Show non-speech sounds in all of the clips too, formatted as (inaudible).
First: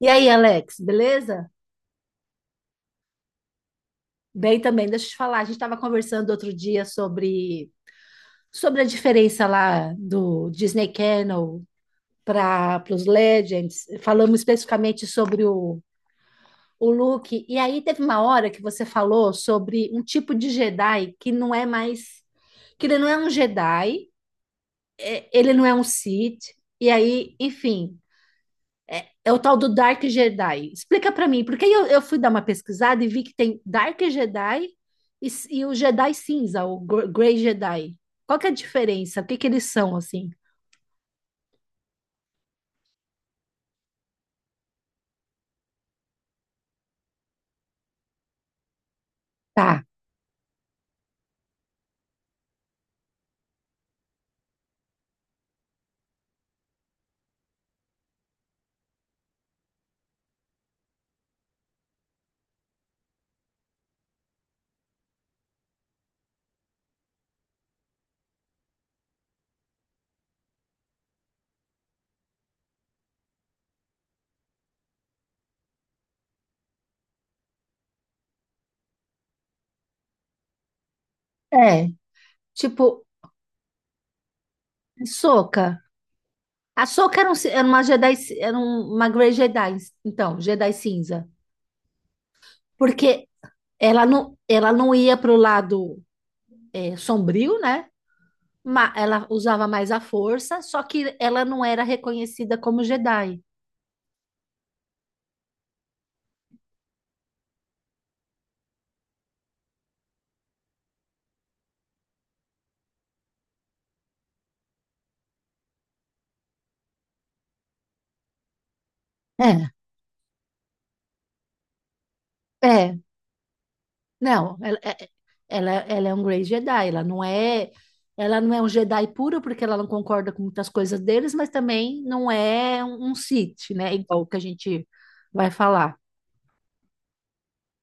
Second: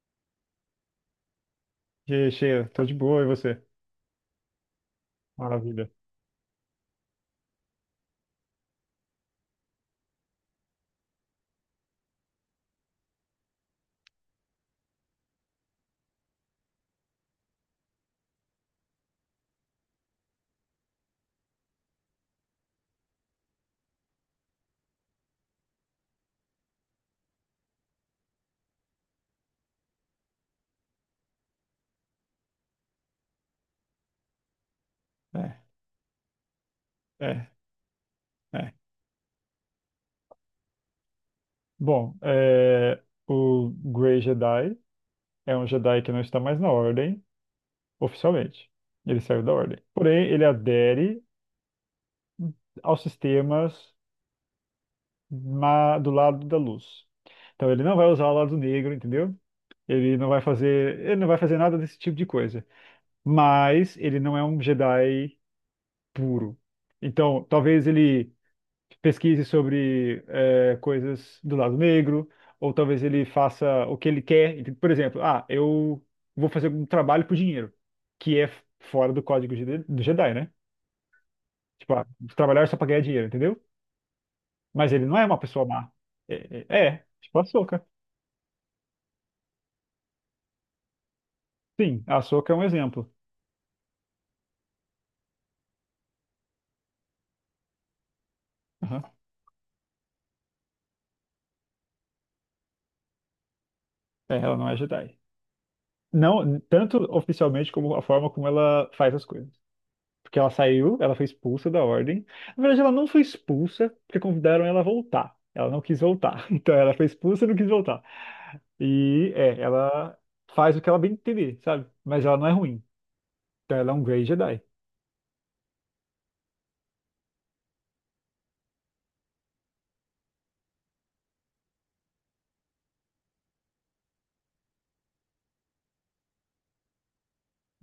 E aí, Alex, beleza? Cheia, tô de boa, e você? Bem também, deixa eu te falar, a gente estava Maravilha. conversando outro dia sobre a diferença lá do Disney Channel para os Legends. Falamos especificamente sobre o Luke, e aí teve uma hora que você falou sobre um tipo de Jedi que não é mais, que ele não é um Jedi, ele não é um Sith, e aí, enfim, é o tal do Dark Jedi. Explica para mim, porque eu fui dar uma pesquisada e vi que tem Dark Jedi e, É, e o Jedi Cinza, o Grey é, Jedi. Qual que é a é. diferença? O que que eles são, assim? Bom, o Grey Jedi é um Jedi que não está mais na Ordem, oficialmente. Ele saiu da Ordem. Tá, Porém, ele adere aos sistemas do lado da luz. Então, ele não vai usar o lado negro, entendeu? Ele não vai fazer nada desse tipo de coisa. Mas ele não é um Jedi puro. Então, talvez ele pesquise sobre coisas do lado negro, ou talvez ele faça o que ele quer. Então, por exemplo, ah, eu vou fazer um trabalho por dinheiro, que é fora do do Jedi, né? é. Tipo, ah, trabalhar só pra ganhar Tipo, dinheiro, entendeu? Mas ele não é uma pessoa Ahsoka. má. É, A é, é, Ahsoka era, um, tipo a era uma Ahsoka. Jedi, era uma Grey Jedi, então, Jedi Cinza. Sim, a Ahsoka é um exemplo. Porque ela não ia pro lado é, sombrio, né? Aham. Ela usava mais a força, só que ela não era reconhecida como Jedi. É, ela não é Jedi. Não, tanto oficialmente como a forma como ela faz as coisas. Porque ela saiu, ela foi expulsa da ordem. Na verdade, ela não foi expulsa, porque convidaram ela a voltar. Ela não quis voltar. (laughs) Então, ela foi expulsa e não quis voltar. E, é, É. ela faz o que ela bem entender, sabe? Mas ela não é ruim. É, Então, ela é um Grey não, Jedi. É, ela é um Grey Jedi, ela não é um Jedi puro porque ela não concorda com muitas coisas deles, mas também não é um Sith, né? Igual que a gente vai falar.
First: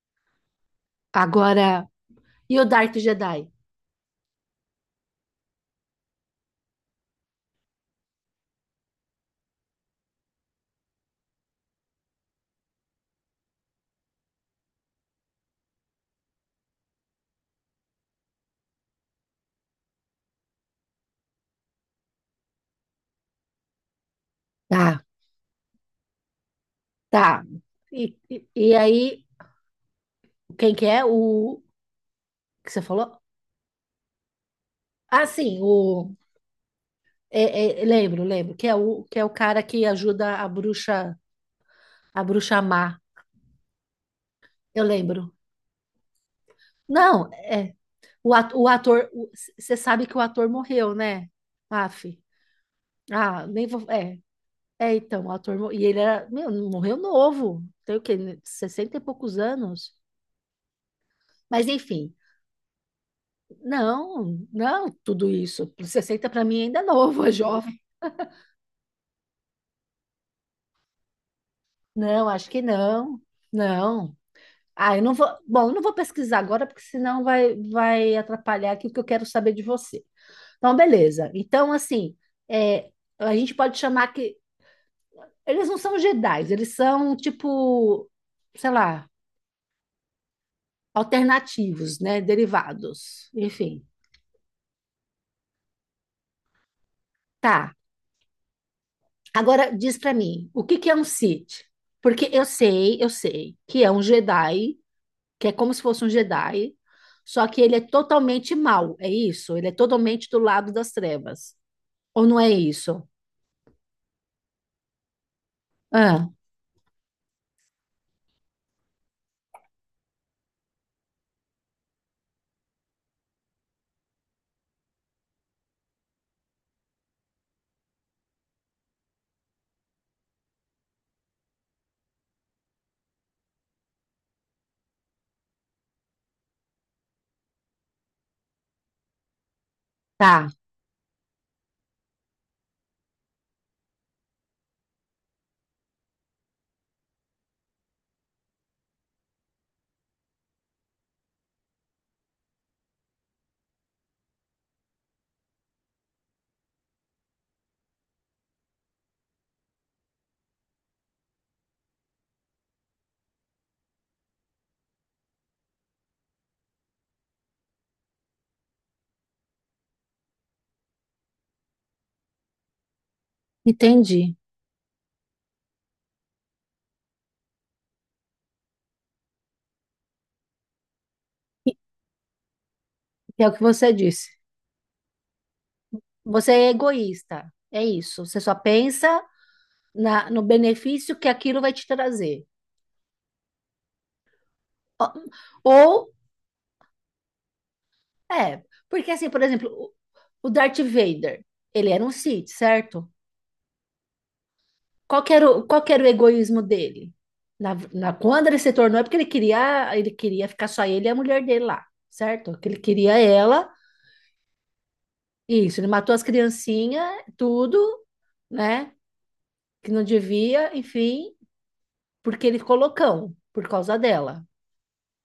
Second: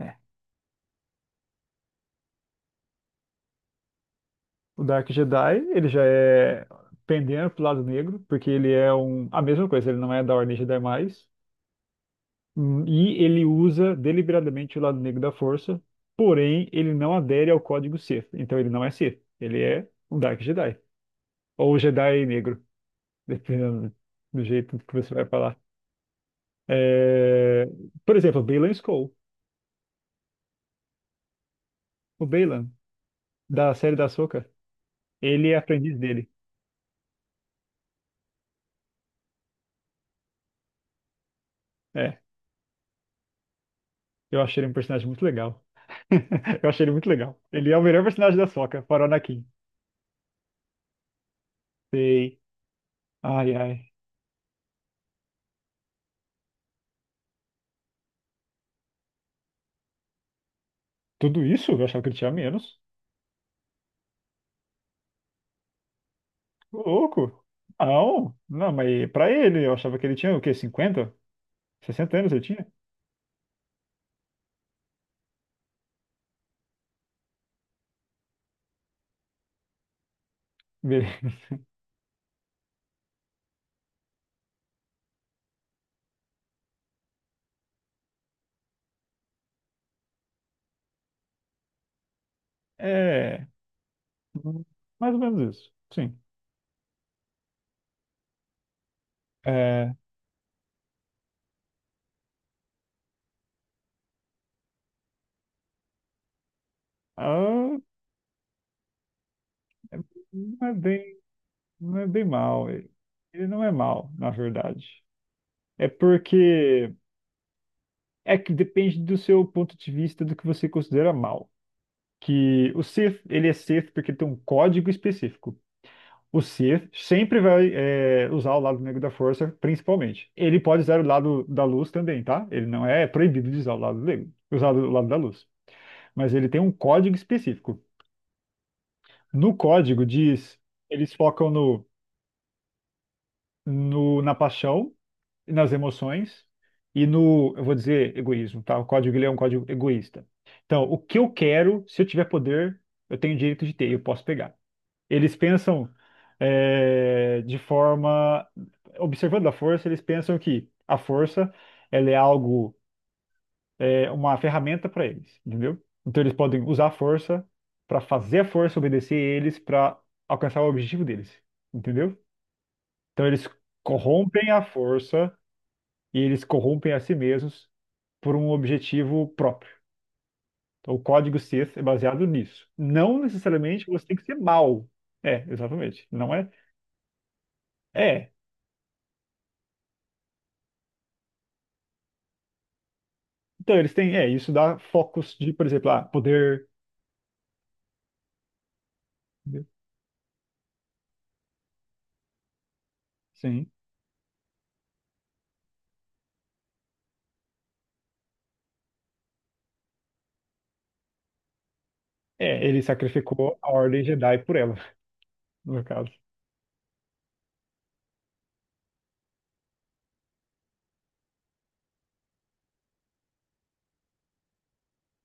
É. Agora, e o Dark Jedi? O Dark Jedi, ele já é pendendo pro lado negro, porque ele é um... A mesma coisa, ele não é da Ordem Jedi mais. E ele usa deliberadamente o lado negro da força, porém, ele não adere ao código Sith. Então, ele não é Sith. Ele é um Dark Jedi. Ou Jedi negro, (laughs) dependendo do jeito que Tá, você vai falar. tá. É, E, por exemplo, e, Baylan e Skoll. aí, quem que é? O O Baylan, que você falou? da série da Ahsoka, Ah, ele é sim, aprendiz o dele. É, lembro, lembro, que é o cara que ajuda É, a bruxa má. eu achei ele um Eu personagem muito lembro. legal. (laughs) Eu achei ele muito Não, legal. Ele é, é o melhor o, personagem da o Ahsoka, fora o ator, Anakin. você sabe que o ator morreu, né? Aff. Sei. Ah, Ai, nem vou. ai. É, é então, e ele era. Meu, morreu novo. Tem o quê? 60 e poucos anos. Tudo Mas isso? Eu achava que enfim, ele tinha menos. não, não, tudo isso. Sessenta para mim ainda é Ô, novo, (laughs) é louco. jovem. Não, não, mas pra ele, eu achava que ele tinha o quê? Cinquenta, sessenta Não, anos ele acho que tinha? não. Não. Ah, eu não vou. Bom, eu não vou pesquisar agora, porque senão vai atrapalhar aqui o que eu quero saber de você. Então, Beleza. beleza. (laughs) Então, assim, é, a gente pode chamar que eles não são Jedi, eles são tipo, sei lá, alternativos, né? Derivados. É, Enfim. hum, mais ou menos isso. Sim. Tá. Agora É, diz pra mim, o que que é um Sith? Porque eu sei que é um Jedi, que é como se fosse um Jedi, só que ele Ah, é totalmente mau, é isso? Ele é totalmente do não lado é das bem, trevas. não é bem Ou não é mal. Isso? Ele não é mal, na verdade. É Ah, porque é que depende do seu ponto de vista do que você considera mal. Que o Sith, ele é Sith porque tem um código específico. O Sith sempre vai usar o lado negro da força, principalmente. Ele pode usar o lado da luz também, tá? Ele não é proibido de usar o lado negro, usar o lado da luz. Mas ele tem um código específico. No código tá. diz, eles focam no, no, na paixão nas emoções e no, eu vou dizer, egoísmo, tá? O código ele é um código egoísta. Então, o que eu quero, se eu tiver poder, eu tenho direito de ter, eu posso pegar. Eles pensam de forma, observando a força, eles pensam que a força, ela é algo, é uma ferramenta para eles, entendeu? Então, eles podem usar a força para fazer a força obedecer eles para alcançar o objetivo deles, entendeu? Então, eles Entendi. corrompem a força e eles corrompem a si mesmos por um objetivo próprio. Então, o código E- Sith é baseado nisso. Não É o que necessariamente você você tem que disse. ser mal. É, exatamente. Não é? Você é egoísta, é isso. É. Você só pensa no benefício que aquilo vai te trazer. Então, eles têm. É, isso dá Ó, focos de, por exemplo, ah, ou, poder. é, porque assim, por exemplo, o Darth Vader, ele era um Sith, certo? Sim. Qual que era qual que era o egoísmo dele? Quando ele se tornou, é porque ele queria ficar só ele e a mulher dele lá, certo? É, Que ele ele queria sacrificou ela, a Ordem Jedi por ela, (laughs) isso, no ele caso. matou as criancinhas, tudo, né? Que não devia, enfim, porque ele ficou loucão por causa dela.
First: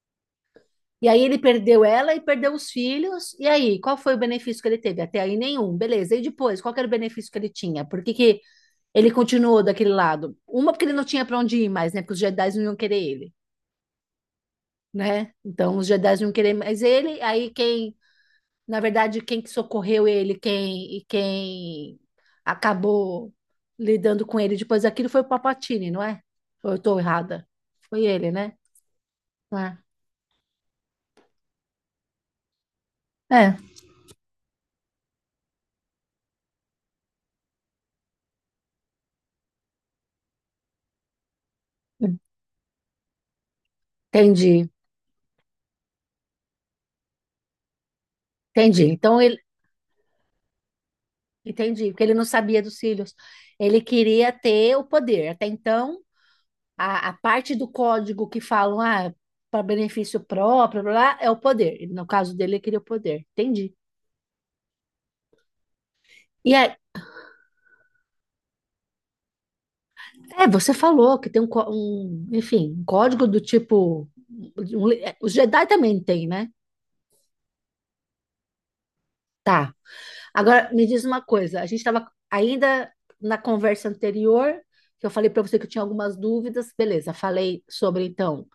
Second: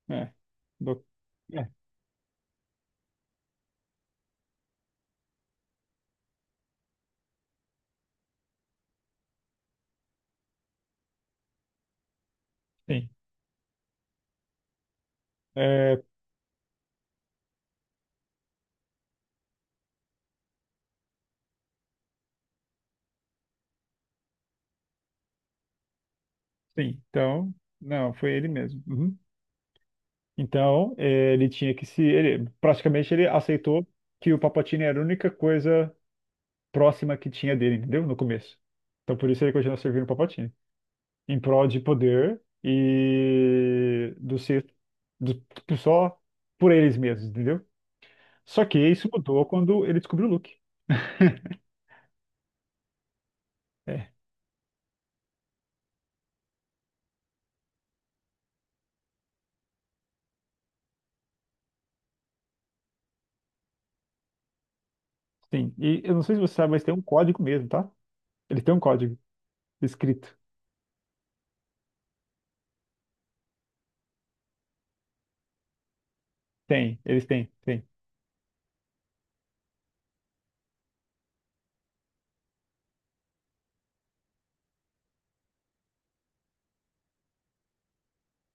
É. Do- E aí ele é, perdeu ela e perdeu os filhos. E aí, qual foi o benefício que ele teve? Até aí nenhum, beleza. E depois, qual que era o benefício que ele tinha? Por que que ele continuou daquele lado? Uma, porque ele não tinha para onde ir mais, né? Porque os Jedi não iam querer sim. ele, né? Então os É, Jedi não iam querer mais ele. Aí quem que socorreu ele, quem e quem acabou lidando com ele depois daquilo foi o Papatini, não é? Ou eu tô sim. errada? Então, Foi não, ele, foi ele né? mesmo. Uhum. É. Então, é, ele tinha que se. Ele, praticamente, ele É, aceitou que o Palpatine era a única coisa próxima que tinha dele, entendeu? No começo. Então por isso ele continua servindo o Palpatine. Em prol de poder e do entendi. ser do, só por eles mesmos, entendeu? Só que Entendi. isso Então ele mudou quando ele descobriu o Luke. Entendi, porque ele não sabia dos cílios. Ele É, queria ter o poder. Até então, a parte do código que falam, ah, para benefício próprio, blá, blá, é o poder. E no caso dele, ele queria o poder. Entendi. sim. E eu não sei se E você sabe, é, mas tem um código mesmo, tá? Eles têm um código escrito. é, você falou que tem um, um, enfim, um código do tipo. É, os Jedi também tem, né? Tem. Tá. Agora, me diz uma coisa. A gente estava ainda na conversa anterior, que eu falei para você que eu tinha algumas dúvidas. Beleza, falei sobre, então,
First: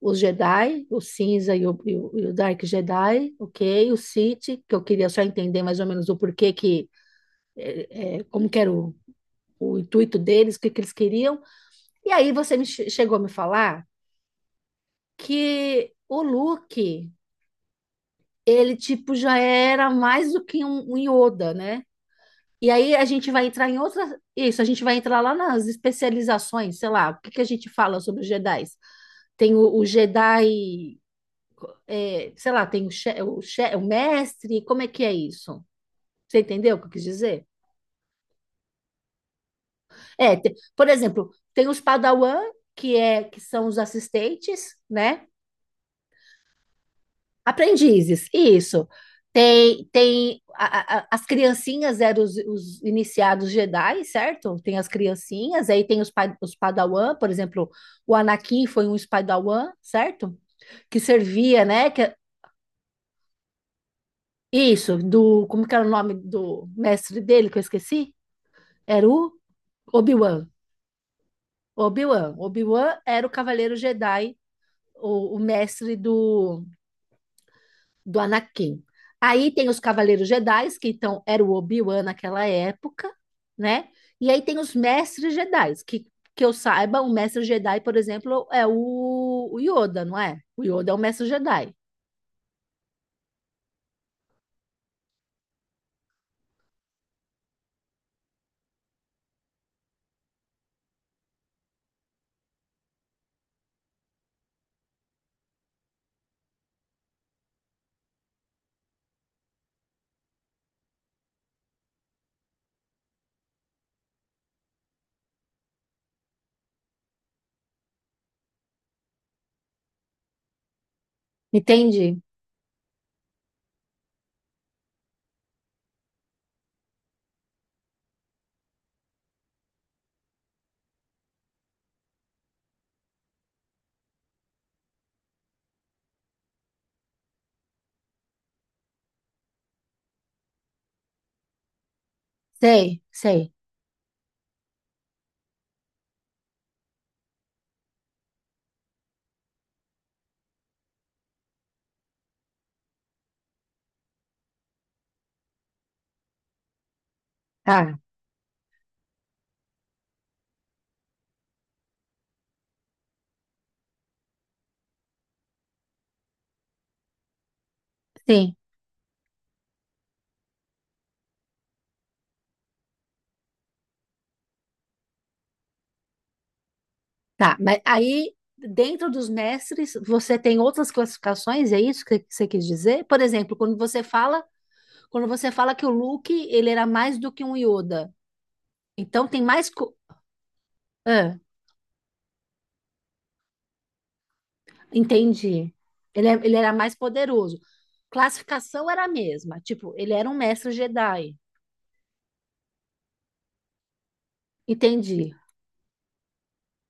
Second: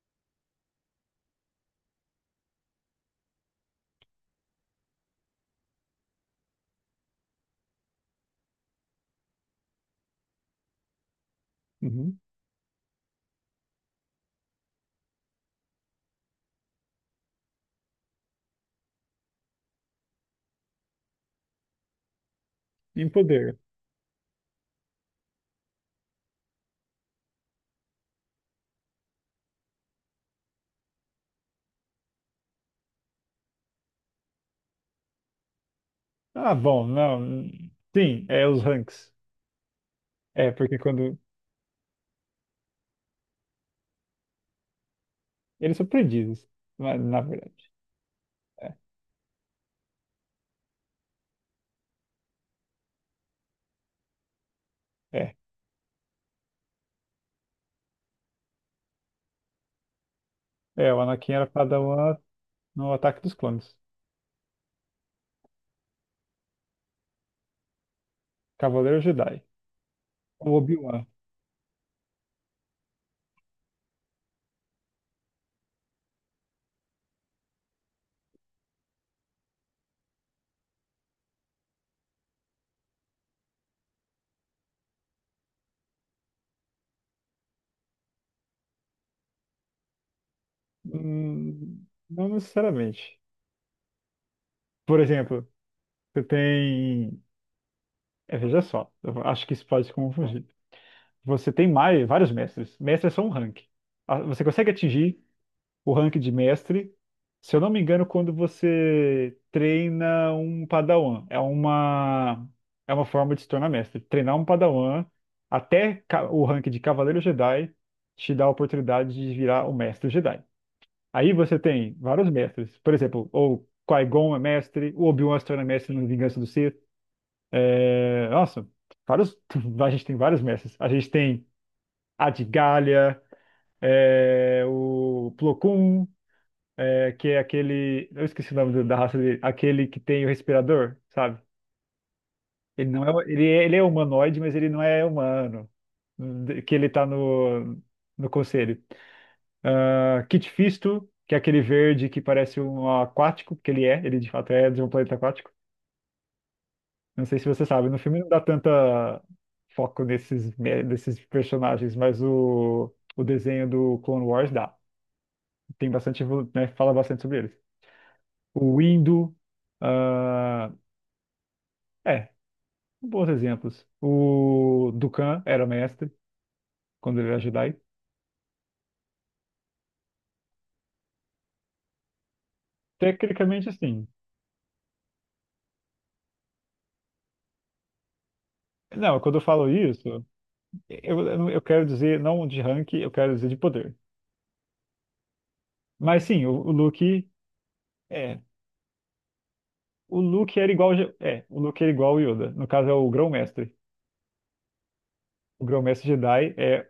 os Jedi, o cinza e o Dark Jedi, ok? O Sith, que eu queria só entender mais ou menos o porquê que, é, como que era o intuito deles, que eles queriam. E Uhum. aí você me chegou a me falar que o Luke, ele tipo já era mais do que um Yoda, né? E aí a Em gente vai poder. entrar em outra, isso, a gente vai entrar lá nas especializações, sei lá, o que que a gente fala sobre os Jedi? Tem o Jedi é, sei lá, tem o, o mestre, como é que é isso? Você Ah, entendeu o que bom, eu quis dizer? não. Sim, é os ranks. É, É, porque por quando. exemplo, tem os Padawan, que é que são os assistentes, né? Eles são aprendizes, na verdade. Aprendizes, É, isso. Tem as criancinhas eram os iniciados Jedi, certo? Tem as é. criancinhas, aí tem os, os Padawan, por exemplo, o Anakin foi um Padawan, certo? É, Que o Anakin era servia, né? É, padawan, no Ataque dos Clones. isso, do, como que era o nome do mestre dele que eu esqueci? Cavaleiro Era o Jedi. Obi-Wan. O Obi-Wan. Obi-Wan. Obi-Wan era o Cavaleiro Jedi, o mestre do Anakin. Aí tem os Cavaleiros Jedi, que então era o Obi-Wan naquela época, né? E aí tem os Mestres Jedi, que eu saiba, o Mestre Jedi, por exemplo, é o Yoda, não é? O Yoda é o Mestre Jedi. Não necessariamente. Por exemplo, você tem. É, veja só, eu acho que isso pode se confundir. Você tem mais, vários mestres. Mestres são um rank. Ah, você consegue atingir o rank de mestre, se eu não me engano, quando você treina um Padawan. É uma forma de se tornar mestre. Treinar um Padawan até o rank de Cavaleiro Jedi te dá a oportunidade de virar o mestre Jedi. Aí você tem Entende? vários mestres. Por exemplo, o Qui-Gon é mestre, o Obi-Wan se torna mestre no Vingança do Sith. É, nossa, vários... (laughs) A gente tem vários mestres. A gente tem a de Galha, é, o Plo Koon, é, que é aquele... Eu esqueci o nome da raça dele. Aquele que tem o respirador, sabe? Ele Sei, não é... sei. Ele é humanoide, mas ele não é humano. Que ele tá no conselho. Ah, Kit Fisto, que é aquele verde que parece um aquático, porque ele de fato é de um planeta aquático. Não sei se você sabe, no Ah, filme não dá tanta foco nesses, desses personagens, mas o desenho do Clone Wars dá. Tem bastante, né, fala bastante sobre eles. sim. O Windu, ah, é, bons exemplos. O Dukan era mestre, quando ele era Tá, mas Jedi. aí dentro dos mestres você tem outras classificações, é isso que você quis dizer? Por exemplo, Tecnicamente, assim. Quando você fala que o Luke, ele era mais do que um Yoda. Não, Então quando eu tem falo mais co- isso, ah, eu quero dizer não de rank, eu quero dizer de poder. entendi. Mas Ele, sim, ele o era mais Luke poderoso. é, Classificação era a mesma, tipo, ele o era um Luke mestre era igual, Jedi. O Luke era igual ao Yoda. No caso é o Grão-Mestre. Entendi. O Grão-Mestre Jedi é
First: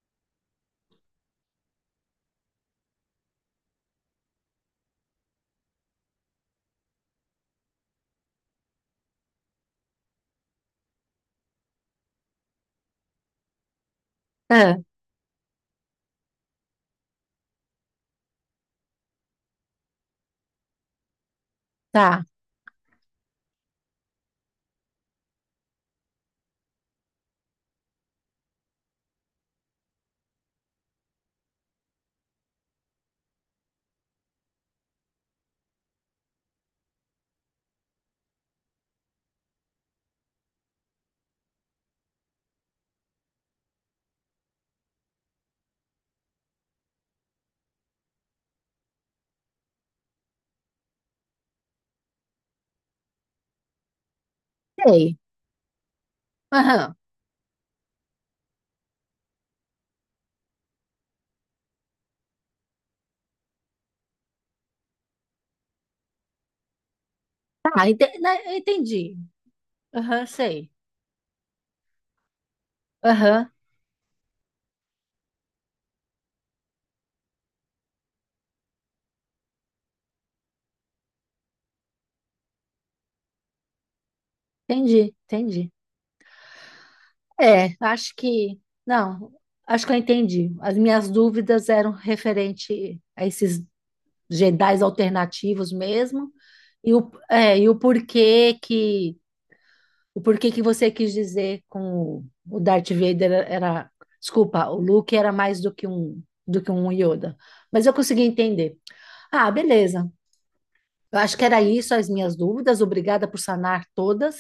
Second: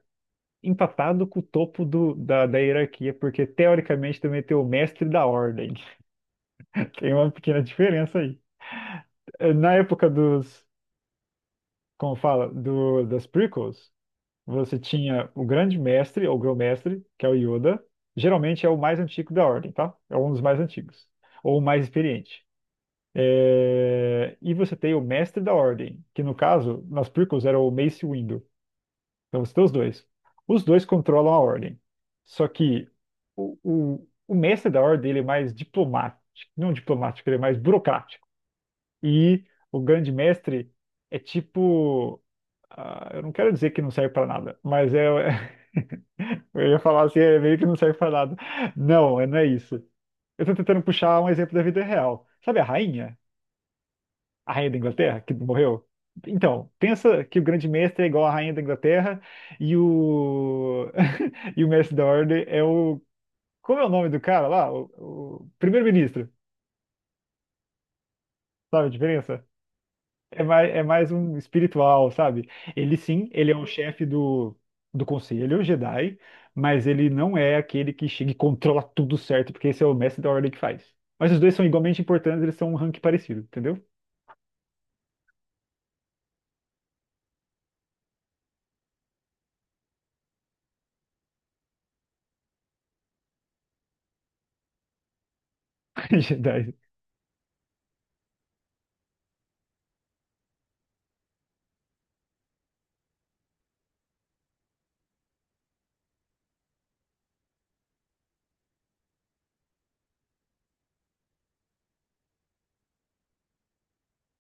empatado com o topo da hierarquia, porque teoricamente também tem o Mestre da Ordem. (laughs) Tem uma pequena diferença aí. Na época como fala, das prequels, Ah, você tinha o Grande Mestre ou Grão-Mestre, que é o Yoda. Geralmente é o mais antigo da Ordem, tá? É um dos mais antigos ou o mais tá, experiente. É, e você tem o mestre da ordem, que no caso, nas prequels era o Mace Windu. Então você tem os dois. Os dois controlam a ordem. Só que o mestre da ordem ele é mais diplomático, não diplomático, ele é mais burocrático. E o grande mestre é tipo, ah, eu não quero dizer que não serve para nada, mas é, (laughs) eu ia falar assim, é meio que não serve para nada. Não, é, não é isso. Eu tô tentando puxar um exemplo da vida real. Sabe a rainha? A rainha da sei. Inglaterra, que morreu? Então, Aham. pensa que o grande mestre é igual à rainha da Inglaterra e o (laughs) e o mestre da ordem é o como é o nome do cara lá? O primeiro-ministro. Tá, né, Sabe a entendi. diferença? Aham, sei. É mais um espiritual, sabe? Aham, Ele é o chefe do conselho Jedi, mas ele não é aquele que chega e controla tudo certo, porque esse é o mestre da ordem que faz. Mas os dois são igualmente importantes, eles são um rank parecido, entendeu? entendi, entendi. É, acho que. Não, acho que eu entendi. As minhas dúvidas eram referente a esses Jedis alternativos (laughs) mesmo, Jedi. e é, e o porquê que. O porquê que você quis dizer com o Darth Vader era. Desculpa, o Luke era mais do que do que um Yoda. Mas eu consegui entender. Ah, beleza. Eu acho que era isso as minhas dúvidas. Obrigada por sanar todas.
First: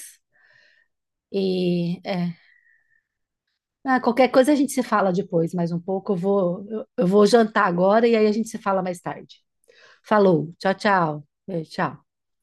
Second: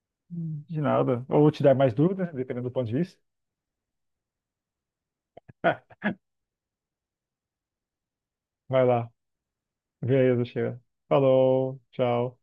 De nada. Ou te dar mais E dúvidas, é, dependendo do ponto de vista. (laughs) ah, qualquer coisa a gente se fala depois, mais um pouco. Eu vou jantar agora e aí a gente se fala Vai mais lá. tarde. Beleza, Falou, tchau, chega. tchau. Falou, Tchau. tchau.